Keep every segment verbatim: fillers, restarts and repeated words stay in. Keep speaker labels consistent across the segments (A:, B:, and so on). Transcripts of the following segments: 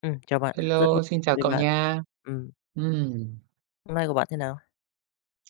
A: Ừ, chào bạn, rất vui
B: Hello, xin
A: được
B: chào
A: với
B: cậu
A: bạn.
B: nha.
A: Ừm,
B: Ừm,
A: hôm nay của bạn thế nào?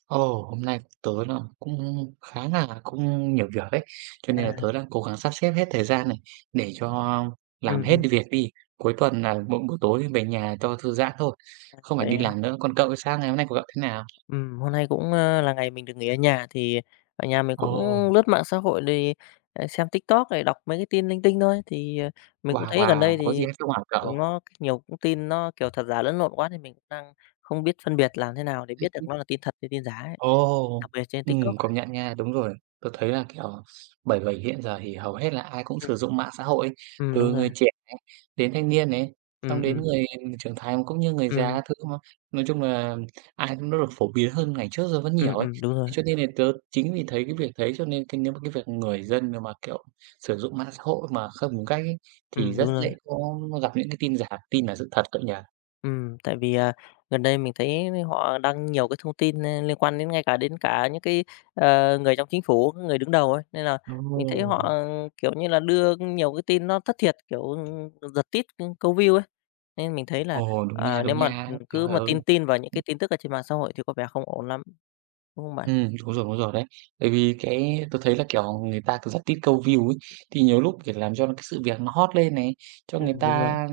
B: ồ, hôm nay tớ là cũng khá là cũng nhiều việc đấy, cho nên là
A: À,
B: tớ đang cố gắng sắp xếp hết thời gian này để cho
A: ừ
B: làm hết
A: ừm,
B: việc đi. Cuối tuần là mỗi buổi tối thì về nhà cho thư giãn thôi,
A: à,
B: không phải đi
A: vậy à?
B: làm nữa. Còn cậu thì sao? Ngày hôm nay của cậu thế nào?
A: Ừm, hôm nay cũng, ơ, là ngày mình được nghỉ ở nhà thì ở nhà mình
B: Ồ,
A: cũng lướt mạng xã hội rồi, ờ, xem TikTok này, đọc mấy cái tin linh tinh thôi. Thì, ờ, mình cũng
B: wow,
A: thấy gần
B: wow,
A: đây
B: có
A: thì
B: gì hay không hả cậu?
A: nó nhiều cũng tin nó, kiểu, thật giả lẫn lộn quá thì mình cũng đang không biết phân biệt làm thế nào để biết được nó là tin thật hay tin giả ấy,
B: Ồ!
A: đặc biệt trên TikTok.
B: Ừm, công nhận nha, đúng rồi. Tôi thấy là, kiểu, bởi vậy hiện giờ thì hầu hết là ai cũng
A: Ừ,
B: sử dụng mạng xã hội ấy,
A: ừm, đúng
B: từ
A: rồi.
B: người trẻ này, đến thanh niên này, xong
A: ừ
B: đến
A: ừ
B: người trưởng thành cũng như người già
A: ừ
B: các thứ mà. Nói chung là ai cũng nó được phổ biến hơn ngày trước giờ rất
A: ừ
B: nhiều ấy.
A: ừm, đúng rồi.
B: Thế cho nên là tớ chính vì thấy cái việc đấy cho nên cái nếu mà cái việc người dân mà, kiểu, sử dụng mạng xã hội mà không đúng cách ấy,
A: Ừ,
B: thì rất
A: đúng rồi.
B: dễ có gặp những cái tin giả, tin là sự thật cậu nhỉ?
A: Ừm, tại vì, à, gần đây mình thấy họ đăng nhiều cái thông tin, ơ, liên quan đến ngay cả đến cả những cái, ờ, người trong chính phủ, người đứng đầu ấy, nên là mình thấy họ,
B: Ồ!
A: ờ, kiểu như là, đưa nhiều cái tin nó thất thiệt, kiểu, giật tít, câu view ấy. Nên mình thấy là,
B: Ồ, đúng nha,
A: ờ,
B: đúng
A: nếu mà,
B: nha. Trời
A: cứ mà
B: ơi!
A: tin tin vào những cái tin tức ở trên mạng xã hội thì có vẻ không ổn lắm, đúng không bạn?
B: Ừm, đúng rồi, đúng rồi đấy. Bởi vì cái tôi thấy là, kiểu, người ta cứ rất thích câu view ấy, thì nhiều lúc, kiểu, làm cho cái sự việc nó hot lên này, cho người
A: Ừm, đúng rồi.
B: ta,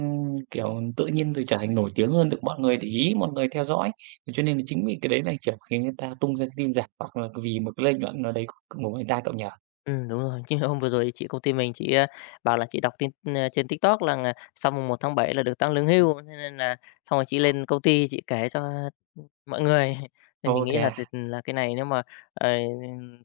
B: kiểu, tự nhiên rồi trở thành nổi tiếng hơn, được mọi người để ý, mọi người theo dõi. Thế cho nên là chính vì cái đấy là, kiểu, khiến người ta tung ra cái tin giả, hoặc là vì một cái lợi nhuận nào đấy c của người ta cậu nhỉ?
A: Ừm, đúng rồi. Chứ hôm vừa rồi chị công ty mình chị, a, bảo là chị đọc tin, ơ, trên TikTok rằng, à, sau mùng một tháng bảy là được tăng lương hưu, thế nên là xong rồi chị lên công ty chị kể cho mọi người. Nên mình
B: Ồ,
A: nghĩ
B: thế
A: là t
B: à?
A: là cái này nếu mà, ờ,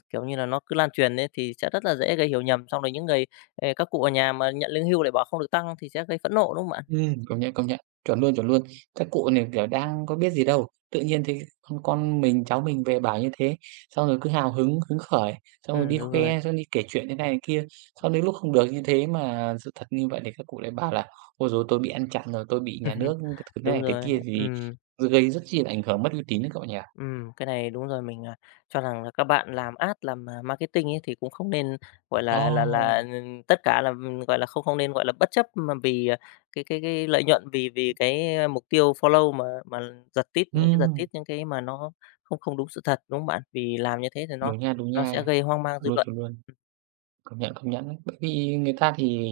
A: kiểu như là, nó cứ lan truyền ấy thì sẽ rất là dễ gây hiểu nhầm, xong rồi những người, ờ, các cụ ở nhà mà nhận lương hưu lại bảo không được tăng thì sẽ gây phẫn nộ, đúng không ạ?
B: Ừm, công nhận, công nhận, chuẩn luôn, chuẩn luôn. Các cụ này, kiểu, đang có biết gì đâu, tự nhiên thấy con con mình, cháu mình về bảo như thế, xong rồi cứ hào hứng, hứng khởi, xong rồi
A: Ừm,
B: đi
A: đúng rồi.
B: khoe, xong đi kể chuyện thế này thế kia. Xong đến lúc không được như thế mà sự thật như vậy thì các cụ lại bảo là "Ôi giời ơi, tôi bị ăn chặn rồi, tôi bị nhà nước các thứ thế
A: Đúng
B: này thế
A: rồi,
B: kia" thì
A: ừm.
B: gây rất chi là ảnh hưởng mất uy tín đấy cậu nhỉ?
A: Ừm, cái này đúng rồi, mình, à, cho rằng là các bạn làm Ad, làm, à, marketing ấy thì cũng không nên, gọi
B: Ồ,
A: là là là, ừm, tất cả là, ừm, gọi là, không không nên, gọi là, bất chấp mà vì, à, cái cái cái lợi nhuận, vì vì cái, a, mục tiêu follow mà mà giật tít những cái giật
B: ừm,
A: tít những cái mà nó không không đúng sự thật, đúng không bạn? Vì làm như thế thì nó
B: đúng nha, đúng
A: nó sẽ
B: nha,
A: gây hoang mang
B: chuẩn
A: dư
B: luôn,
A: luận.
B: chuẩn luôn. Công nhận, công nhận đấy. Bởi vì người ta thì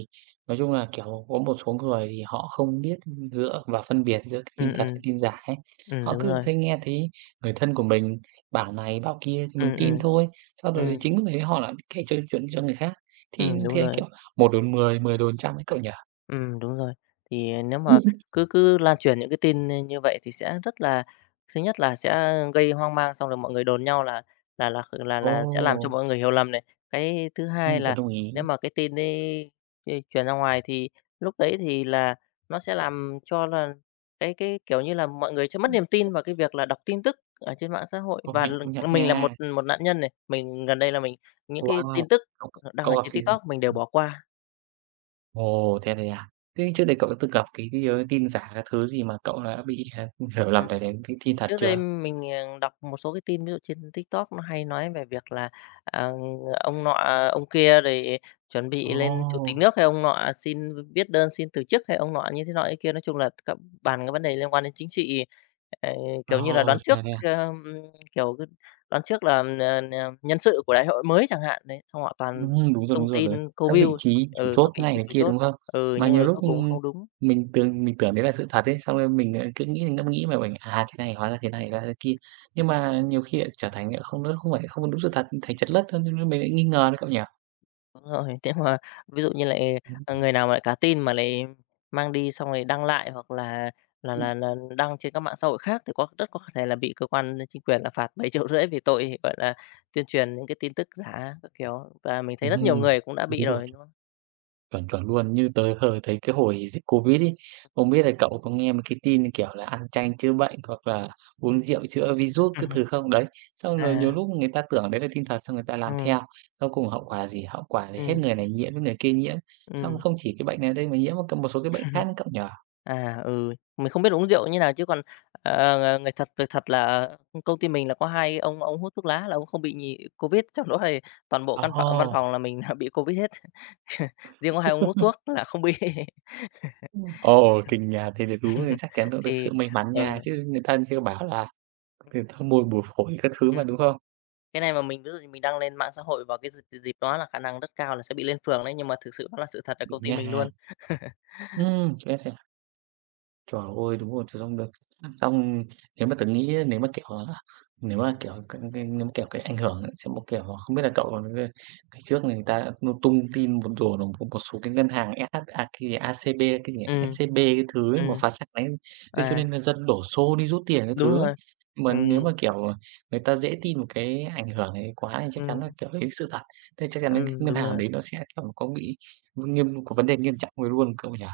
B: nói chung là, kiểu, có một số người thì họ không biết dựa và phân biệt giữa cái tin
A: Ừm,
B: thật,
A: ừm,
B: cái tin giả ấy.
A: ừm,
B: Họ
A: đúng
B: cứ
A: rồi.
B: thấy nghe thấy người thân của mình bảo này bảo kia thì mình
A: Ừm,
B: tin
A: ừm,
B: thôi, sau rồi
A: ừm,
B: chính vì thế họ lại kể cho chuyện cho người khác. Thì
A: ừm,
B: như
A: đúng
B: thế,
A: rồi.
B: kiểu, một đồn mười mười đồn trăm ấy cậu nhỉ?
A: Ừ, đúng rồi. Thì ờ, nếu mà cứ cứ lan truyền những cái tin như như vậy thì sẽ rất là thứ nhất là sẽ gây hoang mang, xong rồi mọi người đồn nhau là là là là
B: Ồ,
A: là sẽ làm cho mọi người hiểu lầm này. Cái thứ
B: ừm,
A: hai
B: tớ
A: là
B: đồng ý.
A: nếu mà cái tin đấy đi truyền ra ngoài thì lúc đấy thì là nó sẽ làm cho là cái cái, kiểu như là, mọi người sẽ mất niềm tin vào cái việc là đọc tin tức ở trên mạng xã hội.
B: Công
A: Và
B: nhận,
A: l
B: công nhận
A: mình là một
B: nha.
A: một nạn nhân này, mình gần đây là mình những cái
B: Wow!
A: tin tức
B: Cậu
A: đăng ở
B: cậu gặp
A: trên
B: gì?
A: TikTok mình đều bỏ qua.
B: Ồ, thế này à? Thế trước đây cậu đã từng gặp cái cái, ơ, tin giả cái thứ gì mà cậu đã bị, ờ, hiểu lầm để đến cái tin thật
A: Trước đây
B: chưa?
A: mình, ờ, đọc một số cái tin ví dụ trên TikTok nó hay nói về việc là, ờ, ông nọ, ông kia rồi chuẩn bị lên chủ tịch
B: Ồ,
A: nước hay ông nọ xin viết đơn xin từ chức hay ông nọ như thế nọ thế kia. Nói chung là các bàn cái vấn đề liên quan đến chính trị, ờ, kiểu như là, đoán
B: ồ,
A: trước,
B: thế này à?
A: ơ, kiểu, cứ đoán trước là, ờ, ờ, nhân sự của đại hội mới chẳng hạn, đấy, xong họ toàn
B: Ừm, đúng rồi,
A: tung
B: đúng rồi, đấy,
A: tin câu
B: các vị
A: view,
B: trí chủ
A: ừ, các
B: chốt thế
A: vị
B: này
A: trí
B: thế
A: chủ
B: kia,
A: chốt,
B: đúng không?
A: ừ,
B: Mà
A: nhưng là
B: nhiều lúc,
A: cuối cùng
B: ừm,
A: không đúng.
B: mình tưởng mình tưởng đấy là sự thật ấy, xong rồi mình lại cứ nghĩ ngẫm nghĩ mà mình, à, thế này hóa ra thế này, hóa ra thế kia. Nhưng mà nhiều khi lại trở thành lại không nó không phải không đúng sự thật, thành chật lất hơn, nên mình lại nghi ngờ đấy cậu nhỉ?
A: Đúng rồi, nếu mà ví dụ như lại, à,
B: Ừm,
A: người nào mà lại cá tin mà lại mang đi xong rồi đăng lại hoặc là là là là đăng trên các mạng xã hội khác thì có rất có thể là bị cơ quan chính quyền là phạt bảy triệu rưỡi vì tội, gọi là, tuyên truyền những cái tin tức giả các kiểu, và mình thấy
B: ừm,
A: rất nhiều
B: ừm,
A: người cũng đã bị
B: đúng rồi.
A: rồi, đúng không?
B: Chuẩn, chuẩn luôn. Như tớ hời thấy cái hồi dịch Covid ấy, không biết là cậu có nghe một cái tin, kiểu là, ăn chanh chữa bệnh hoặc là uống rượu chữa virus cái thứ không? Đấy, xong rồi nhiều
A: À,
B: lúc người ta tưởng đấy là tin thật xong người ta làm
A: ừ
B: theo, sau cùng hậu quả là gì? Hậu quả là hết
A: ừ
B: người này nhiễm với người kia nhiễm, xong
A: ừ
B: không chỉ cái bệnh này đây mà nhiễm một c một số cái bệnh khác nữa cậu nhỉ?
A: À, ừ, mình không biết uống rượu như nào chứ còn, ờ, người thật việc thật là công ty mình là có hai ông ông hút thuốc lá là ông không bị nhì Covid, trong đó thì toàn bộ căn phòng văn
B: Ồ!
A: phòng là mình là bị Covid hết. Riêng có hai ông hút thuốc là không bị.
B: Ừm. Ồ, kinh nhà thì để đúng thì chắc chắn cậu được
A: Thì
B: sự may mắn nha,
A: ờ.
B: chứ người thân chưa bảo là từ thôi môi bùa phổi các thứ
A: Ừm,
B: mà, đúng không?
A: cái này mà mình ví dụ như mình đăng lên mạng xã hội vào cái dịp dịp đó là khả năng rất cao là sẽ bị lên phường đấy, nhưng mà thực sự đó là sự thật ở
B: Được
A: công ty mình luôn.
B: nha. Ừm, Trời ơi, đúng rồi, xong được xong nếu mà tớ nghĩ á, nếu mà, kiểu, à, nếu mà, kiểu, cái cái nếu mà, kiểu, cái ảnh hưởng ấy sẽ một kiểu là không biết là cậu còn cái cái trước này người ta đã tung tin một đồn là một một số cái ngân hàng ét hát à, cái gì a xê bê, cái gì
A: Ừm,
B: ét xê bê cái thứ ấy mà
A: ừm,
B: phá sản đấy, thế cho
A: à,
B: nên là dân đổ xô đi rút tiền cái
A: đúng
B: thứ ấy.
A: rồi,
B: Mà nếu
A: ừm,
B: mà, kiểu, à, người ta dễ tin một cái ảnh hưởng này quá thì chắc chắn
A: ừm,
B: là, kiểu, đấy sự thật, thế chắc chắn là cái
A: ừm,
B: ngân
A: đúng
B: hàng
A: rồi.
B: đấy nó sẽ, kiểu, có bị nghiêm có vấn đề nghiêm trọng về luôn, cậu nhỉ?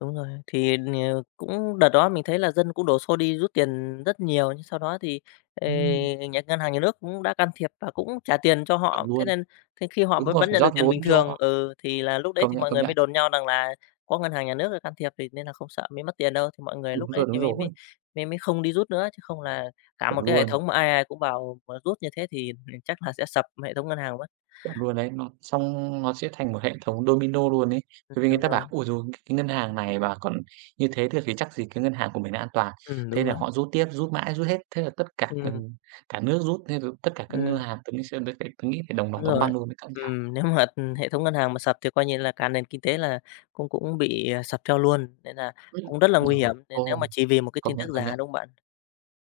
A: Đúng rồi, thì, ờ, cũng đợt đó mình thấy là dân cũng đổ xô đi rút tiền rất nhiều, nhưng sau đó thì, ờ,
B: Ừm,
A: nhà ngân hàng nhà nước cũng đã can thiệp và cũng trả tiền cho
B: chuẩn
A: họ. Thế
B: luôn.
A: nên thế khi họ
B: Đúng
A: vẫn
B: rồi,
A: vẫn
B: phải
A: nhận được
B: rót
A: tiền
B: vốn
A: bình thường
B: cho
A: ừ, thì là lúc đấy
B: công
A: thì
B: nhận,
A: mọi
B: công
A: người mới
B: nhận.
A: đồn nhau rằng là có ngân hàng nhà nước can thiệp thì nên là không sợ mới mất tiền đâu, thì mọi người lúc
B: Đúng
A: đấy
B: rồi,
A: thì
B: đúng
A: mới mới
B: rồi,
A: mới mới không đi rút nữa, chứ không là cả
B: chuẩn
A: một cái hệ
B: luôn,
A: thống mà ai ai cũng vào mà rút như thế thì chắc là sẽ sập hệ thống ngân hàng mất.
B: chuẩn luôn đấy. Nó xong nó sẽ thành một hệ thống domino luôn ấy.
A: Ừm,
B: Bởi vì người
A: đúng
B: ta
A: rồi,
B: bảo: "Ôi giời, cái ngân hàng này mà còn như thế thì thì chắc gì cái ngân hàng của mình đã an toàn."
A: ừm,
B: Thế
A: đúng
B: là
A: rồi,
B: họ rút tiếp, rút mãi, rút hết, thế là tất cả
A: ừm,
B: gần cả nước rút, thế rồi tất cả các ngân
A: ừm.
B: hàng tớ nghĩ sẽ tớ nghĩ phải đồng
A: Đúng
B: loạt đóng
A: rồi.
B: băng luôn đấy cả nhà.
A: Ừm, nếu mà, hệ thống ngân hàng mà sập thì coi như là cả nền kinh tế là cũng cũng bị, à, sập theo luôn, nên là
B: Ừm,
A: cũng rất là nguy
B: rồi,
A: hiểm, nên nếu mà
B: ồ,
A: chỉ vì một cái tin
B: công nhận,
A: tức
B: công
A: giả,
B: nhận.
A: đúng không bạn?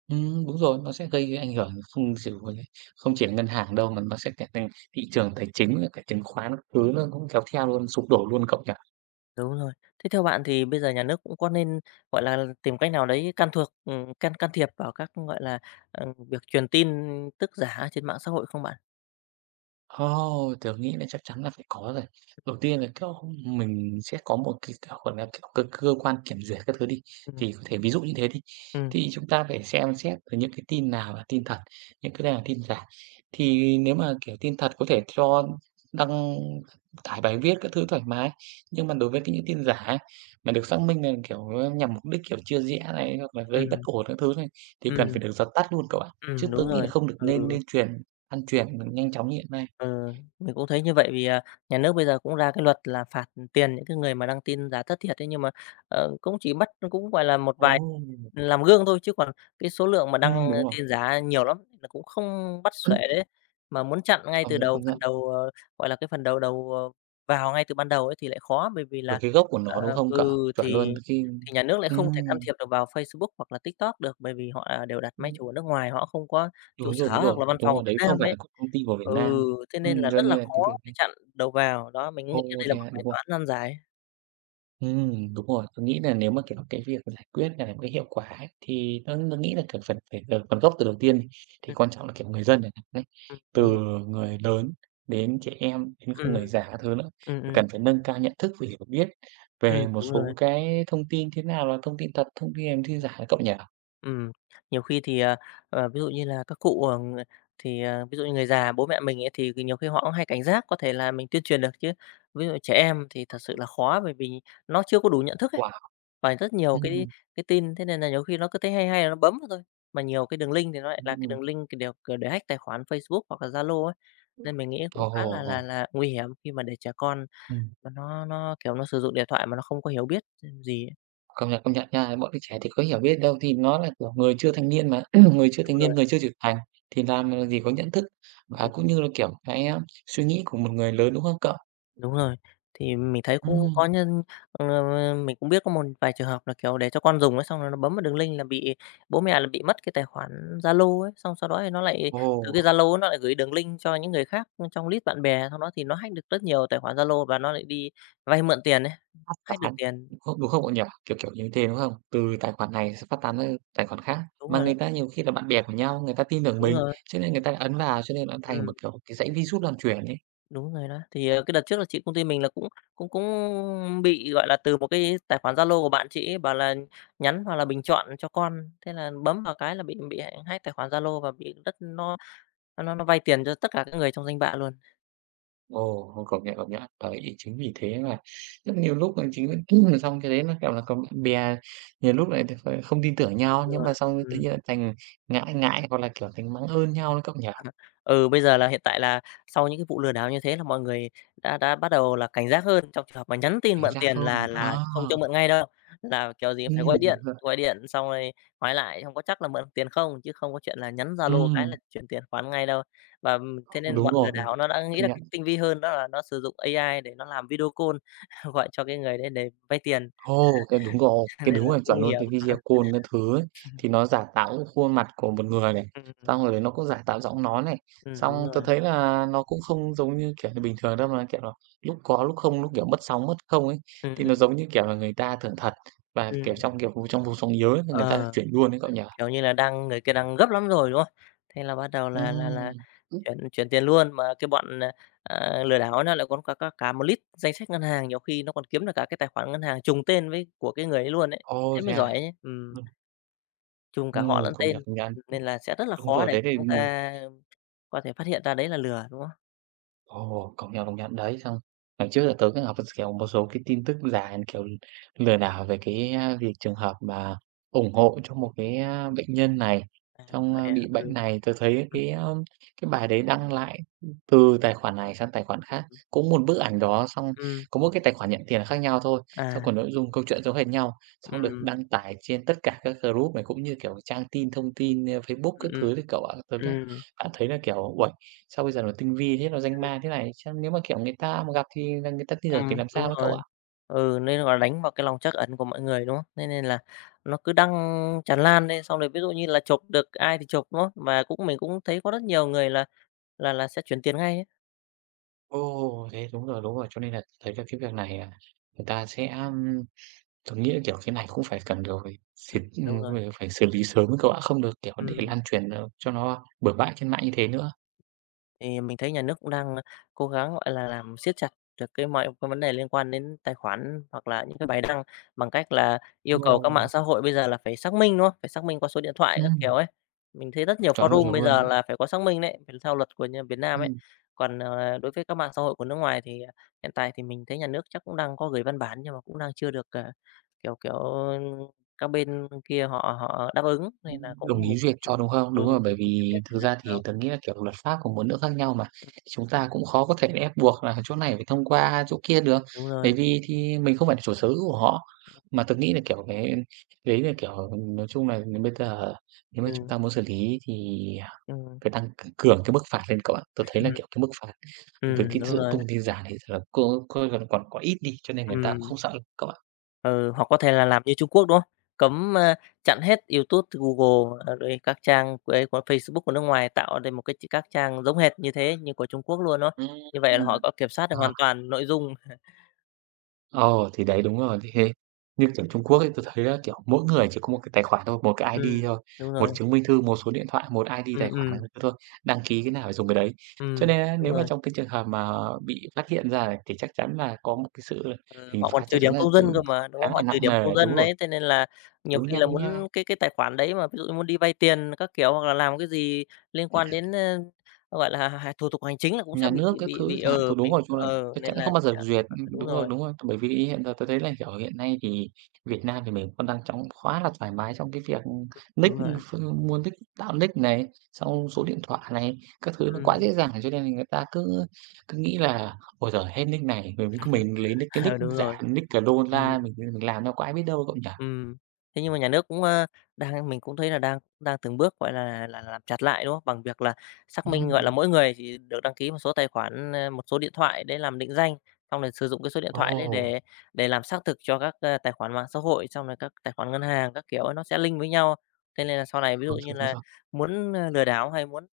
B: Ừm, đúng rồi, nó sẽ gây cái ảnh hưởng không chỉ với không chỉ là ngân hàng đâu, mà nó sẽ cả thành thị trường tài chính, rồi cả chứng khoán các thứ nó cũng kéo theo luôn, sụp đổ luôn cậu nhỉ?
A: Đúng rồi. Thế theo bạn thì bây giờ nhà nước cũng có nên, gọi là, tìm cách nào đấy can thuộc ừm, can can thiệp vào các, gọi là, ờ, việc truyền tin tức giả trên mạng xã hội không bạn?
B: Ồ, tớ nghĩ là chắc chắn là phải có rồi. Đầu tiên là, kiểu, mình sẽ có một cái, kiểu, gọi là, kiểu, cơ cơ quan kiểm duyệt các thứ đi,
A: Ừm,
B: thì có thể ví dụ như thế đi,
A: ừm,
B: thì chúng ta phải xem xét từ những cái tin nào là tin thật, những cái nào là tin giả. Thì nếu mà, kiểu, tin thật có thể cho đăng tải bài viết các thứ thoải mái, nhưng mà đối với cái những tin giả ấy, mà được xác minh là, kiểu, nhằm mục đích, kiểu, chia rẽ này, hoặc là gây bất
A: ừm,
B: ổn các thứ này, thì cần
A: ừm,
B: phải được dập tắt luôn cậu ạ. Chứ
A: ừm,
B: tớ
A: đúng
B: nghĩ là
A: rồi.
B: không được nên
A: Ừ.
B: nên truyền lan truyền nhanh chóng như hiện nay.
A: Ừ, mình cũng thấy như vậy vì, à, nhà nước bây giờ cũng ra cái luật là phạt tiền những cái người mà đăng tin giả thất thiệt ấy, nhưng mà, ờ, cũng chỉ bắt cũng, gọi là, một
B: Ồ!
A: vài làm gương thôi, chứ còn cái số lượng mà đăng
B: Ừm, đúng rồi.
A: tin giả nhiều lắm, là cũng không bắt xuể đấy. Mà muốn chặn ngay
B: Công
A: từ
B: nhận,
A: đầu,
B: công
A: phần
B: nhận.
A: đầu, ờ, gọi là, cái phần đầu đầu, ờ, vào ngay từ ban đầu ấy thì lại khó, bởi vì là,
B: Rồi cái gốc của nó, đúng
A: ờ,
B: không cậu?
A: ừ,
B: Chuẩn
A: thì
B: luôn, khi
A: thì nhà nước lại không thể can
B: ừm,
A: thiệp được vào Facebook hoặc là TikTok được, bởi vì họ, à, đều đặt máy
B: đúng,
A: chủ ở nước ngoài, họ không có
B: đúng
A: trụ
B: rồi,
A: sở
B: đúng
A: hoặc
B: rồi,
A: là văn
B: đúng
A: phòng ở
B: rồi,
A: Việt
B: đấy không
A: Nam
B: phải
A: ấy.
B: là của công ty của Việt
A: Ừ,
B: Nam.
A: thế nên là
B: Ừm, cho
A: rất là
B: nên là
A: khó
B: cái việc
A: để
B: đấy
A: chặn đầu vào, đó, mình nghĩ
B: ô,
A: đây là
B: thế
A: một
B: à?
A: bài
B: Đúng rồi.
A: toán nan giải.
B: Ừm, đúng rồi, tôi nghĩ là nếu mà, kiểu, cái việc giải quyết là cái hiệu quả ấy, thì tôi tôi nghĩ là cần phần phải từ phần gốc từ đầu tiên đi, thì
A: Ừm,
B: quan trọng là, kiểu, người dân này này,
A: ừm,
B: từ
A: đúng rồi.
B: người lớn đến trẻ em, đến cả
A: Ừm,
B: người già các thứ nữa,
A: ừm, ừm,
B: cần phải nâng cao nhận thức và hiểu biết
A: ừm,
B: về một
A: đúng rồi.
B: số cái thông tin thế nào là thông tin thật, thông tin em tin
A: Ừm.
B: giả cậu nhỉ?
A: Ừm, nhiều khi thì, à, ờ, ví dụ như là các cụ, ờ, ng- thì, à, ví dụ như người già, bố mẹ mình ấy thì nhiều khi họ cũng hay cảnh giác, có thể là mình tuyên truyền được chứ. Ví dụ trẻ em thì thật sự là khó bởi vì nó chưa có đủ nhận thức ấy.
B: Wow!
A: Phải rất nhiều cái
B: Ừm,
A: cái tin, thế nên là nhiều khi nó cứ thấy hay hay là nó bấm vào thôi. Mà nhiều cái đường link thì nó lại là cái
B: ừm,
A: đường link cái đều kiểu để hack tài khoản Facebook hoặc là Zalo ấy, nên mình nghĩ
B: ồ,
A: cũng khá
B: ồ,
A: là
B: ồ,
A: là là nguy hiểm khi mà để trẻ con
B: ừm.
A: mà nó nó, kiểu, nó sử dụng điện thoại mà nó không có hiểu biết gì ấy.
B: Công nhận, công nhận nha. Bọn đứa trẻ thì có hiểu biết đâu, thì nó là, kiểu, người chưa thành niên mà, người chưa
A: Đúng
B: thành
A: rồi.
B: niên, người chưa trưởng thành thì làm gì có nhận thức và
A: Ừm.
B: cũng như là, kiểu, cái, a, suy nghĩ của một người lớn, đúng không cậu?
A: Đúng rồi, thì mình thấy cũng có
B: Ừm,
A: nhân ờ, mình cũng biết có một vài trường hợp là, kiểu, để cho con dùng ấy, xong rồi nó bấm vào đường link là bị bố mẹ là bị mất cái tài khoản Zalo ấy, xong sau đó thì nó lại
B: ồ,
A: từ cái Zalo ấy nó lại gửi đường link cho những người khác trong list bạn bè, sau đó thì nó hack được rất nhiều tài khoản Zalo và nó lại đi vay mượn tiền ấy,
B: phát
A: hack được
B: tán,
A: tiền.
B: đúng không, đúng không, bọn nhỉ? Kiểu, kiểu như thế, đúng không? Từ tài khoản này sẽ phát tán ra tài khoản khác,
A: Đúng
B: mà
A: rồi đấy,
B: người ta nhiều khi là bạn bè của nhau, người ta tin tưởng
A: đúng
B: mình,
A: rồi,
B: cho nên người ta ấn vào, cho nên nó thành một,
A: ừ.
B: kiểu, cái dãy virus lan truyền ấy.
A: Đúng rồi đó. Thì, ờ, cái đợt trước là chị công ty mình là cũng cũng cũng bị, gọi là, từ một cái tài khoản Zalo của bạn chị ấy bảo là nhắn hoặc là bình chọn cho con, thế là bấm vào cái là bị bị hack tài khoản Zalo và bị rất nó nó nó vay tiền cho tất cả các người trong danh bạ luôn.
B: Ồ, ồ, công nhận, công nhận. Đấy, thì chính vì thế mà rất nhiều lúc là chính là xong cái đấy nó, kiểu là, có bạn bè nhiều lúc lại thì ph không tin tưởng
A: Đúng
B: nhau, nhưng mà
A: rồi.
B: xong tự
A: Ừm.
B: nhiên lại thành ngại ngại hoặc là, kiểu, thành mắng ơn nhau đấy cậu nhỉ?
A: Ừ, bây giờ là hiện tại là sau những cái vụ lừa đảo như thế là mọi người đã đã bắt đầu là cảnh giác hơn, trong trường hợp mà nhắn tin
B: Thành
A: mượn
B: ra
A: tiền
B: hơn. Đúng
A: là
B: rồi.
A: là không cho
B: Ờ,
A: mượn ngay đâu, là kiểu gì cũng phải gọi
B: đúng
A: điện,
B: rồi.
A: gọi điện xong rồi hỏi lại không có chắc là mượn tiền không, chứ không có chuyện là nhắn Zalo cái
B: Ừm,
A: là chuyển tiền khoản ngay đâu. Và, ừm, thế nên
B: đúng
A: bọn lừa
B: rồi,
A: đảo nó đã nghĩ
B: công
A: ra
B: nhận.
A: cách tinh vi hơn, đó là nó sử dụng a i để nó làm video call, gọi cho cái người đấy để vay tiền,
B: Ồ, cái đúng rồi, cái
A: nên
B: đúng
A: là
B: rồi,
A: cũng
B: chuẩn
A: nguy
B: luôn,
A: hiểm.
B: cái video call các thứ ấy, thì nó giả tạo cái khuôn mặt của một người này,
A: Ừm,
B: xong rồi nó cũng giả tạo giọng nói này,
A: ừm, đúng
B: xong
A: rồi.
B: tớ thấy là nó cũng không giống như, kiểu như, bình thường đâu mà, kiểu là, lúc có lúc không, lúc, kiểu, mất sóng mất không ấy,
A: Ừm,
B: thì nó
A: ừm,
B: giống như, kiểu là, người ta tưởng thật và, kiểu,
A: ừm.
B: trong, kiểu, trong vùng sóng yếu ấy, người ta
A: Ờ.
B: chuyển luôn đấy cậu nhỉ?
A: Kiểu như là, đang người kia đang gấp lắm rồi, đúng không? Thế là bắt đầu là là là
B: Ừm. Ừm.
A: chuyển chuyển tiền luôn, mà cái bọn, à, à, lừa đảo ấy nó lại còn có có cả một list danh sách ngân hàng, nhiều khi nó còn kiếm được cả cái tài khoản ngân hàng trùng tên với của cái người ấy luôn ấy,
B: Ồ,
A: thế
B: thế
A: mới
B: à?
A: giỏi chứ. Ừm,
B: Ừm,
A: trùng cả họ
B: ừm,
A: lẫn
B: công nhận,
A: tên,
B: công nhận.
A: nên là sẽ rất là
B: Đúng
A: khó
B: rồi,
A: để
B: đấy thì
A: chúng ta có thể phát hiện ra đấy là lừa, đúng không?
B: ồ, công nhận, công nhận. Đấy, xong ngày trước là tớ cứ đọc được, kiểu, một số cái tin tức giả, kiểu, lừa đảo về cái, a, việc trường hợp mà ủng hộ cho một cái, a, bệnh nhân này,
A: À,
B: xong,
A: vậy
B: a,
A: à?
B: bị
A: Ừ,
B: bệnh này. Tớ thấy
A: ừm,
B: cái, a, cái bài đấy đăng lại từ tài khoản này sang tài khoản khác,
A: ừm,
B: cũng một bức ảnh đó, xong
A: ừm,
B: có mỗi cái tài khoản nhận tiền khác nhau thôi, xong
A: à,
B: còn nội dung câu chuyện giống hệt nhau, xong được
A: ừm,
B: đăng tải trên tất cả các group này cũng như, kiểu, trang tin thông tin, a, Facebook các
A: ừm,
B: thứ thì cậu ạ. Tớ
A: ừm,
B: đã
A: ừm,
B: đã thấy là, kiểu, uầy sao bây giờ nó tinh vi thế, nó danh
A: ừm,
B: ma thế này? Chứ nếu mà, kiểu, người ta mà gặp thì là người ta tin tưởng thì làm
A: đúng
B: sao nữa cậu
A: rồi.
B: ạ?
A: Ừ, nên, gọi là, đánh vào cái lòng trắc ẩn của mọi người, đúng không? Nên nên là nó cứ đăng tràn lan lên, xong rồi ví dụ như là chụp được ai thì chụp, đúng không? Và cũng mình cũng thấy có rất nhiều người là là là sẽ chuyển tiền ngay ấy.
B: Ồ, thế đúng rồi, đúng rồi. Cho nên là thấy là cái việc này, à, người ta sẽ, ưm, tớ nghĩ là, kiểu, cái này cũng phải cần được phải
A: Ừm,
B: xịt
A: đúng
B: ừm,
A: rồi,
B: phải phải xử lý sớm ấy cậu ạ, không được, kiểu, để
A: ừm.
B: lan truyền, ờ, cho nó bừa bãi trên mạng như thế nữa.
A: Thì mình thấy nhà nước cũng đang cố gắng, gọi là, làm siết chặt được cái mọi cái vấn đề liên quan đến tài khoản hoặc là những cái bài đăng bằng cách là yêu cầu
B: Ồ.
A: các mạng xã hội bây giờ là phải xác minh, đúng không? Phải xác minh qua số điện thoại các
B: Ừm,
A: kiểu ấy. Mình thấy rất nhiều
B: chuẩn luôn,
A: forum
B: chuẩn
A: bây giờ
B: luôn.
A: là phải có xác minh đấy, phải theo luật của nhà Việt Nam ấy.
B: Ừm.
A: Còn, ờ, đối với các mạng xã hội của nước ngoài thì, à, hiện tại thì mình thấy nhà nước chắc cũng đang có gửi văn bản nhưng mà cũng đang chưa được, ờ, kiểu, kiểu, các bên kia họ họ đáp ứng nên là
B: Đồng
A: cũng mình
B: ý
A: cũng
B: duyệt
A: chưa
B: cho, đúng không?
A: ừ,
B: Đúng rồi, bởi
A: mình cũng chưa biết
B: vì
A: nên
B: thực ra thì
A: nào.
B: tớ nghĩ là, kiểu, luật pháp của mỗi nước khác nhau mà, chúng ta cũng khó có thể ép buộc là chỗ này phải thông qua chỗ kia được,
A: Đúng rồi,
B: bởi vì thì mình không phải là chủ sở hữu của họ. Mà tớ nghĩ là, kiểu, cái đấy là, kiểu, nói chung là bây giờ nếu mà chúng
A: ừm.
B: ta muốn xử lý thì
A: Ừm.
B: phải tăng c cường cái mức phạt lên cậu ạ. Tớ thấy là,
A: Ừm,
B: kiểu, cái mức phạt đối với cái
A: đúng
B: sự
A: rồi,
B: tung tin giả thì là cô coi còn còn có ít đi, cho nên người ta cũng
A: ừm,
B: không sợ lắm cậu ạ.
A: ừ, hoặc có thể là làm như Trung Quốc, đúng không? Cấm, a, chặn hết YouTube, Google, ờ, rồi các trang ấy của Facebook của nước ngoài tạo nên một cái ch các trang giống hệt như thế như của Trung Quốc luôn, đúng không? Như vậy là họ
B: Ừm.
A: có kiểm soát được
B: Ờ.
A: hoàn toàn nội dung.
B: Ờ, thì đấy, đúng rồi. Thế như kiểu Trung Quốc ấy, tôi thấy á, kiểu, mỗi người chỉ có một cái tài khoản thôi, một cái
A: Ừm,
B: ai đi thôi,
A: đúng rồi,
B: một chứng minh thư, một số điện thoại, một ai đi
A: ừm,
B: tài khoản là
A: ừm,
B: được thôi, đăng ký cái nào phải dùng cái đấy. Cho
A: ừm,
B: nên á,
A: đúng
B: nếu mà
A: rồi.
B: trong cái trường hợp mà bị phát hiện ra này thì chắc chắn là có một cái sự
A: Ừm,
B: hình
A: họ còn
B: phạt
A: trừ
B: chắc
A: điểm
B: chắn là
A: công dân cơ
B: cũng
A: mà, đúng
B: khá
A: không? Họ
B: là
A: trừ
B: nặng
A: điểm công
B: nề. Đúng
A: dân
B: rồi,
A: đấy, thế nên là nhiều
B: đúng
A: khi
B: nha,
A: là
B: đúng
A: muốn
B: nha.
A: cái cái tài khoản đấy mà ví dụ như muốn đi vay tiền các kiểu hoặc là làm cái gì liên quan đến, ơ, gọi là, h thủ tục hành chính là cũng sẽ
B: Nhà nước
A: bị
B: các
A: bị
B: thứ
A: bị
B: chẳng hạn,
A: ừ,
B: thì đúng
A: bị
B: rồi, chung là
A: ừ,
B: chắc
A: nên
B: chắn
A: là
B: không bao giờ
A: sẽ
B: duyệt,
A: ờ,
B: ưm,
A: đúng
B: đúng rồi,
A: rồi,
B: đúng rồi. Bởi vì ý hiện giờ tôi thấy là, kiểu, hiện nay thì Việt Nam thì mình còn đang trong khá là thoải mái trong cái việc ừ, nick,
A: đúng rồi.
B: ph mua nick tạo nick này, xong số
A: Ừm,
B: điện thoại này, các thứ nó quá
A: ừm,
B: dễ dàng, cho nên là người ta cứ cứ nghĩ là "Ôi giời, hết nick này, mình cứ mình lấy nick cái nick
A: ờ, đúng
B: giả,
A: rồi,
B: nick cờ đô
A: ừm.
B: la mình mình làm đâu có ai biết đâu", cậu nhỉ?
A: Ừm, thế nhưng mà nhà nước cũng, a, đang mình cũng thấy là đang đang từng bước, gọi là, là làm chặt lại, đúng không? Bằng việc là xác minh, gọi là,
B: Ừm.
A: mỗi người chỉ được đăng ký một số tài khoản, a, một số điện thoại để làm định danh, xong rồi sử dụng cái số điện thoại đấy
B: Ồ,
A: để để làm xác thực cho các, a, tài khoản mạng xã hội, xong rồi các tài khoản ngân hàng các kiểu ấy, nó sẽ link với nhau. Thế nên là sau này ví dụ
B: đúng
A: như
B: rồi, đúng
A: là
B: rồi.
A: muốn, a, lừa đảo hay muốn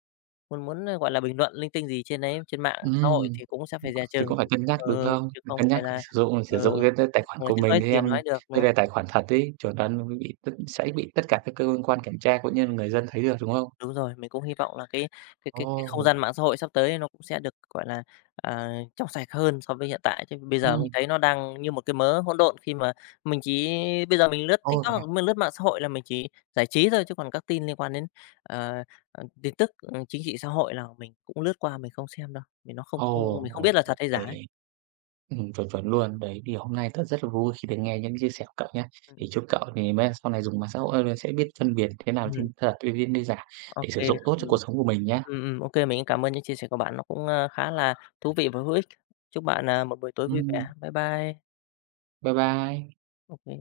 A: muốn muốn, a, gọi là, bình luận linh tinh gì trên ấy, trên mạng xã hội
B: Ừm.
A: thì cũng sẽ phải dè
B: Thì
A: chừng.
B: cũng phải cân nhắc, đúng
A: Ừ,
B: không?
A: chứ
B: Phải
A: không
B: cân
A: phải
B: nhắc khi
A: là
B: sử dụng sử dụng
A: ừ,
B: cái t tài khoản của
A: chứ
B: mình
A: nói gì
B: xem
A: nói được, đúng
B: đây
A: không?
B: là tài khoản thật ấy, chuẩn đoán mới bị tất sẽ bị tất cả các cơ quan kiểm tra cũng như là người dân thấy được, đúng không?
A: Đúng rồi, mình cũng hy vọng là cái cái cái cái không
B: Ồ,
A: gian mạng xã hội sắp tới nó cũng sẽ được, gọi là, à, trong sạch hơn so với hiện tại, chứ bây giờ mình
B: ừm,
A: thấy nó đang như một cái mớ hỗn độn khi mà mình chỉ bây giờ mình lướt
B: ồ,
A: TikTok
B: thế à?
A: hoặc mình lướt mạng xã hội là mình chỉ giải trí thôi, chứ còn các tin liên quan đến, ờ, ờ, tin tức, ừ, chính trị xã hội là mình cũng lướt qua mình không xem đâu, vì nó không
B: Ồ,
A: không mình không
B: ồ,
A: biết là thật
B: ô
A: hay giả
B: kê,
A: ấy.
B: ừm, chuẩn, chuẩn luôn. Đấy, thì hôm nay tớ rất là vui khi được nghe những chia sẻ của cậu nhá.
A: Ừm,
B: Thì chúc cậu thì mai sau này dùng mạng xã hội là sẽ biết phân biệt thế nào là
A: ừm,
B: tin thật với tin tin giả
A: ô
B: để sử
A: kê,
B: dụng tốt cho cuộc
A: ừm,
B: sống của mình nhá.
A: ừm, ừm, ok, mình cảm ơn những chia sẻ của bạn, nó cũng, a, khá là thú vị và hữu ích. Chúc bạn, à, một buổi tối vui
B: Ừm,
A: vẻ. Bye bye.
B: bye bye.
A: Ok.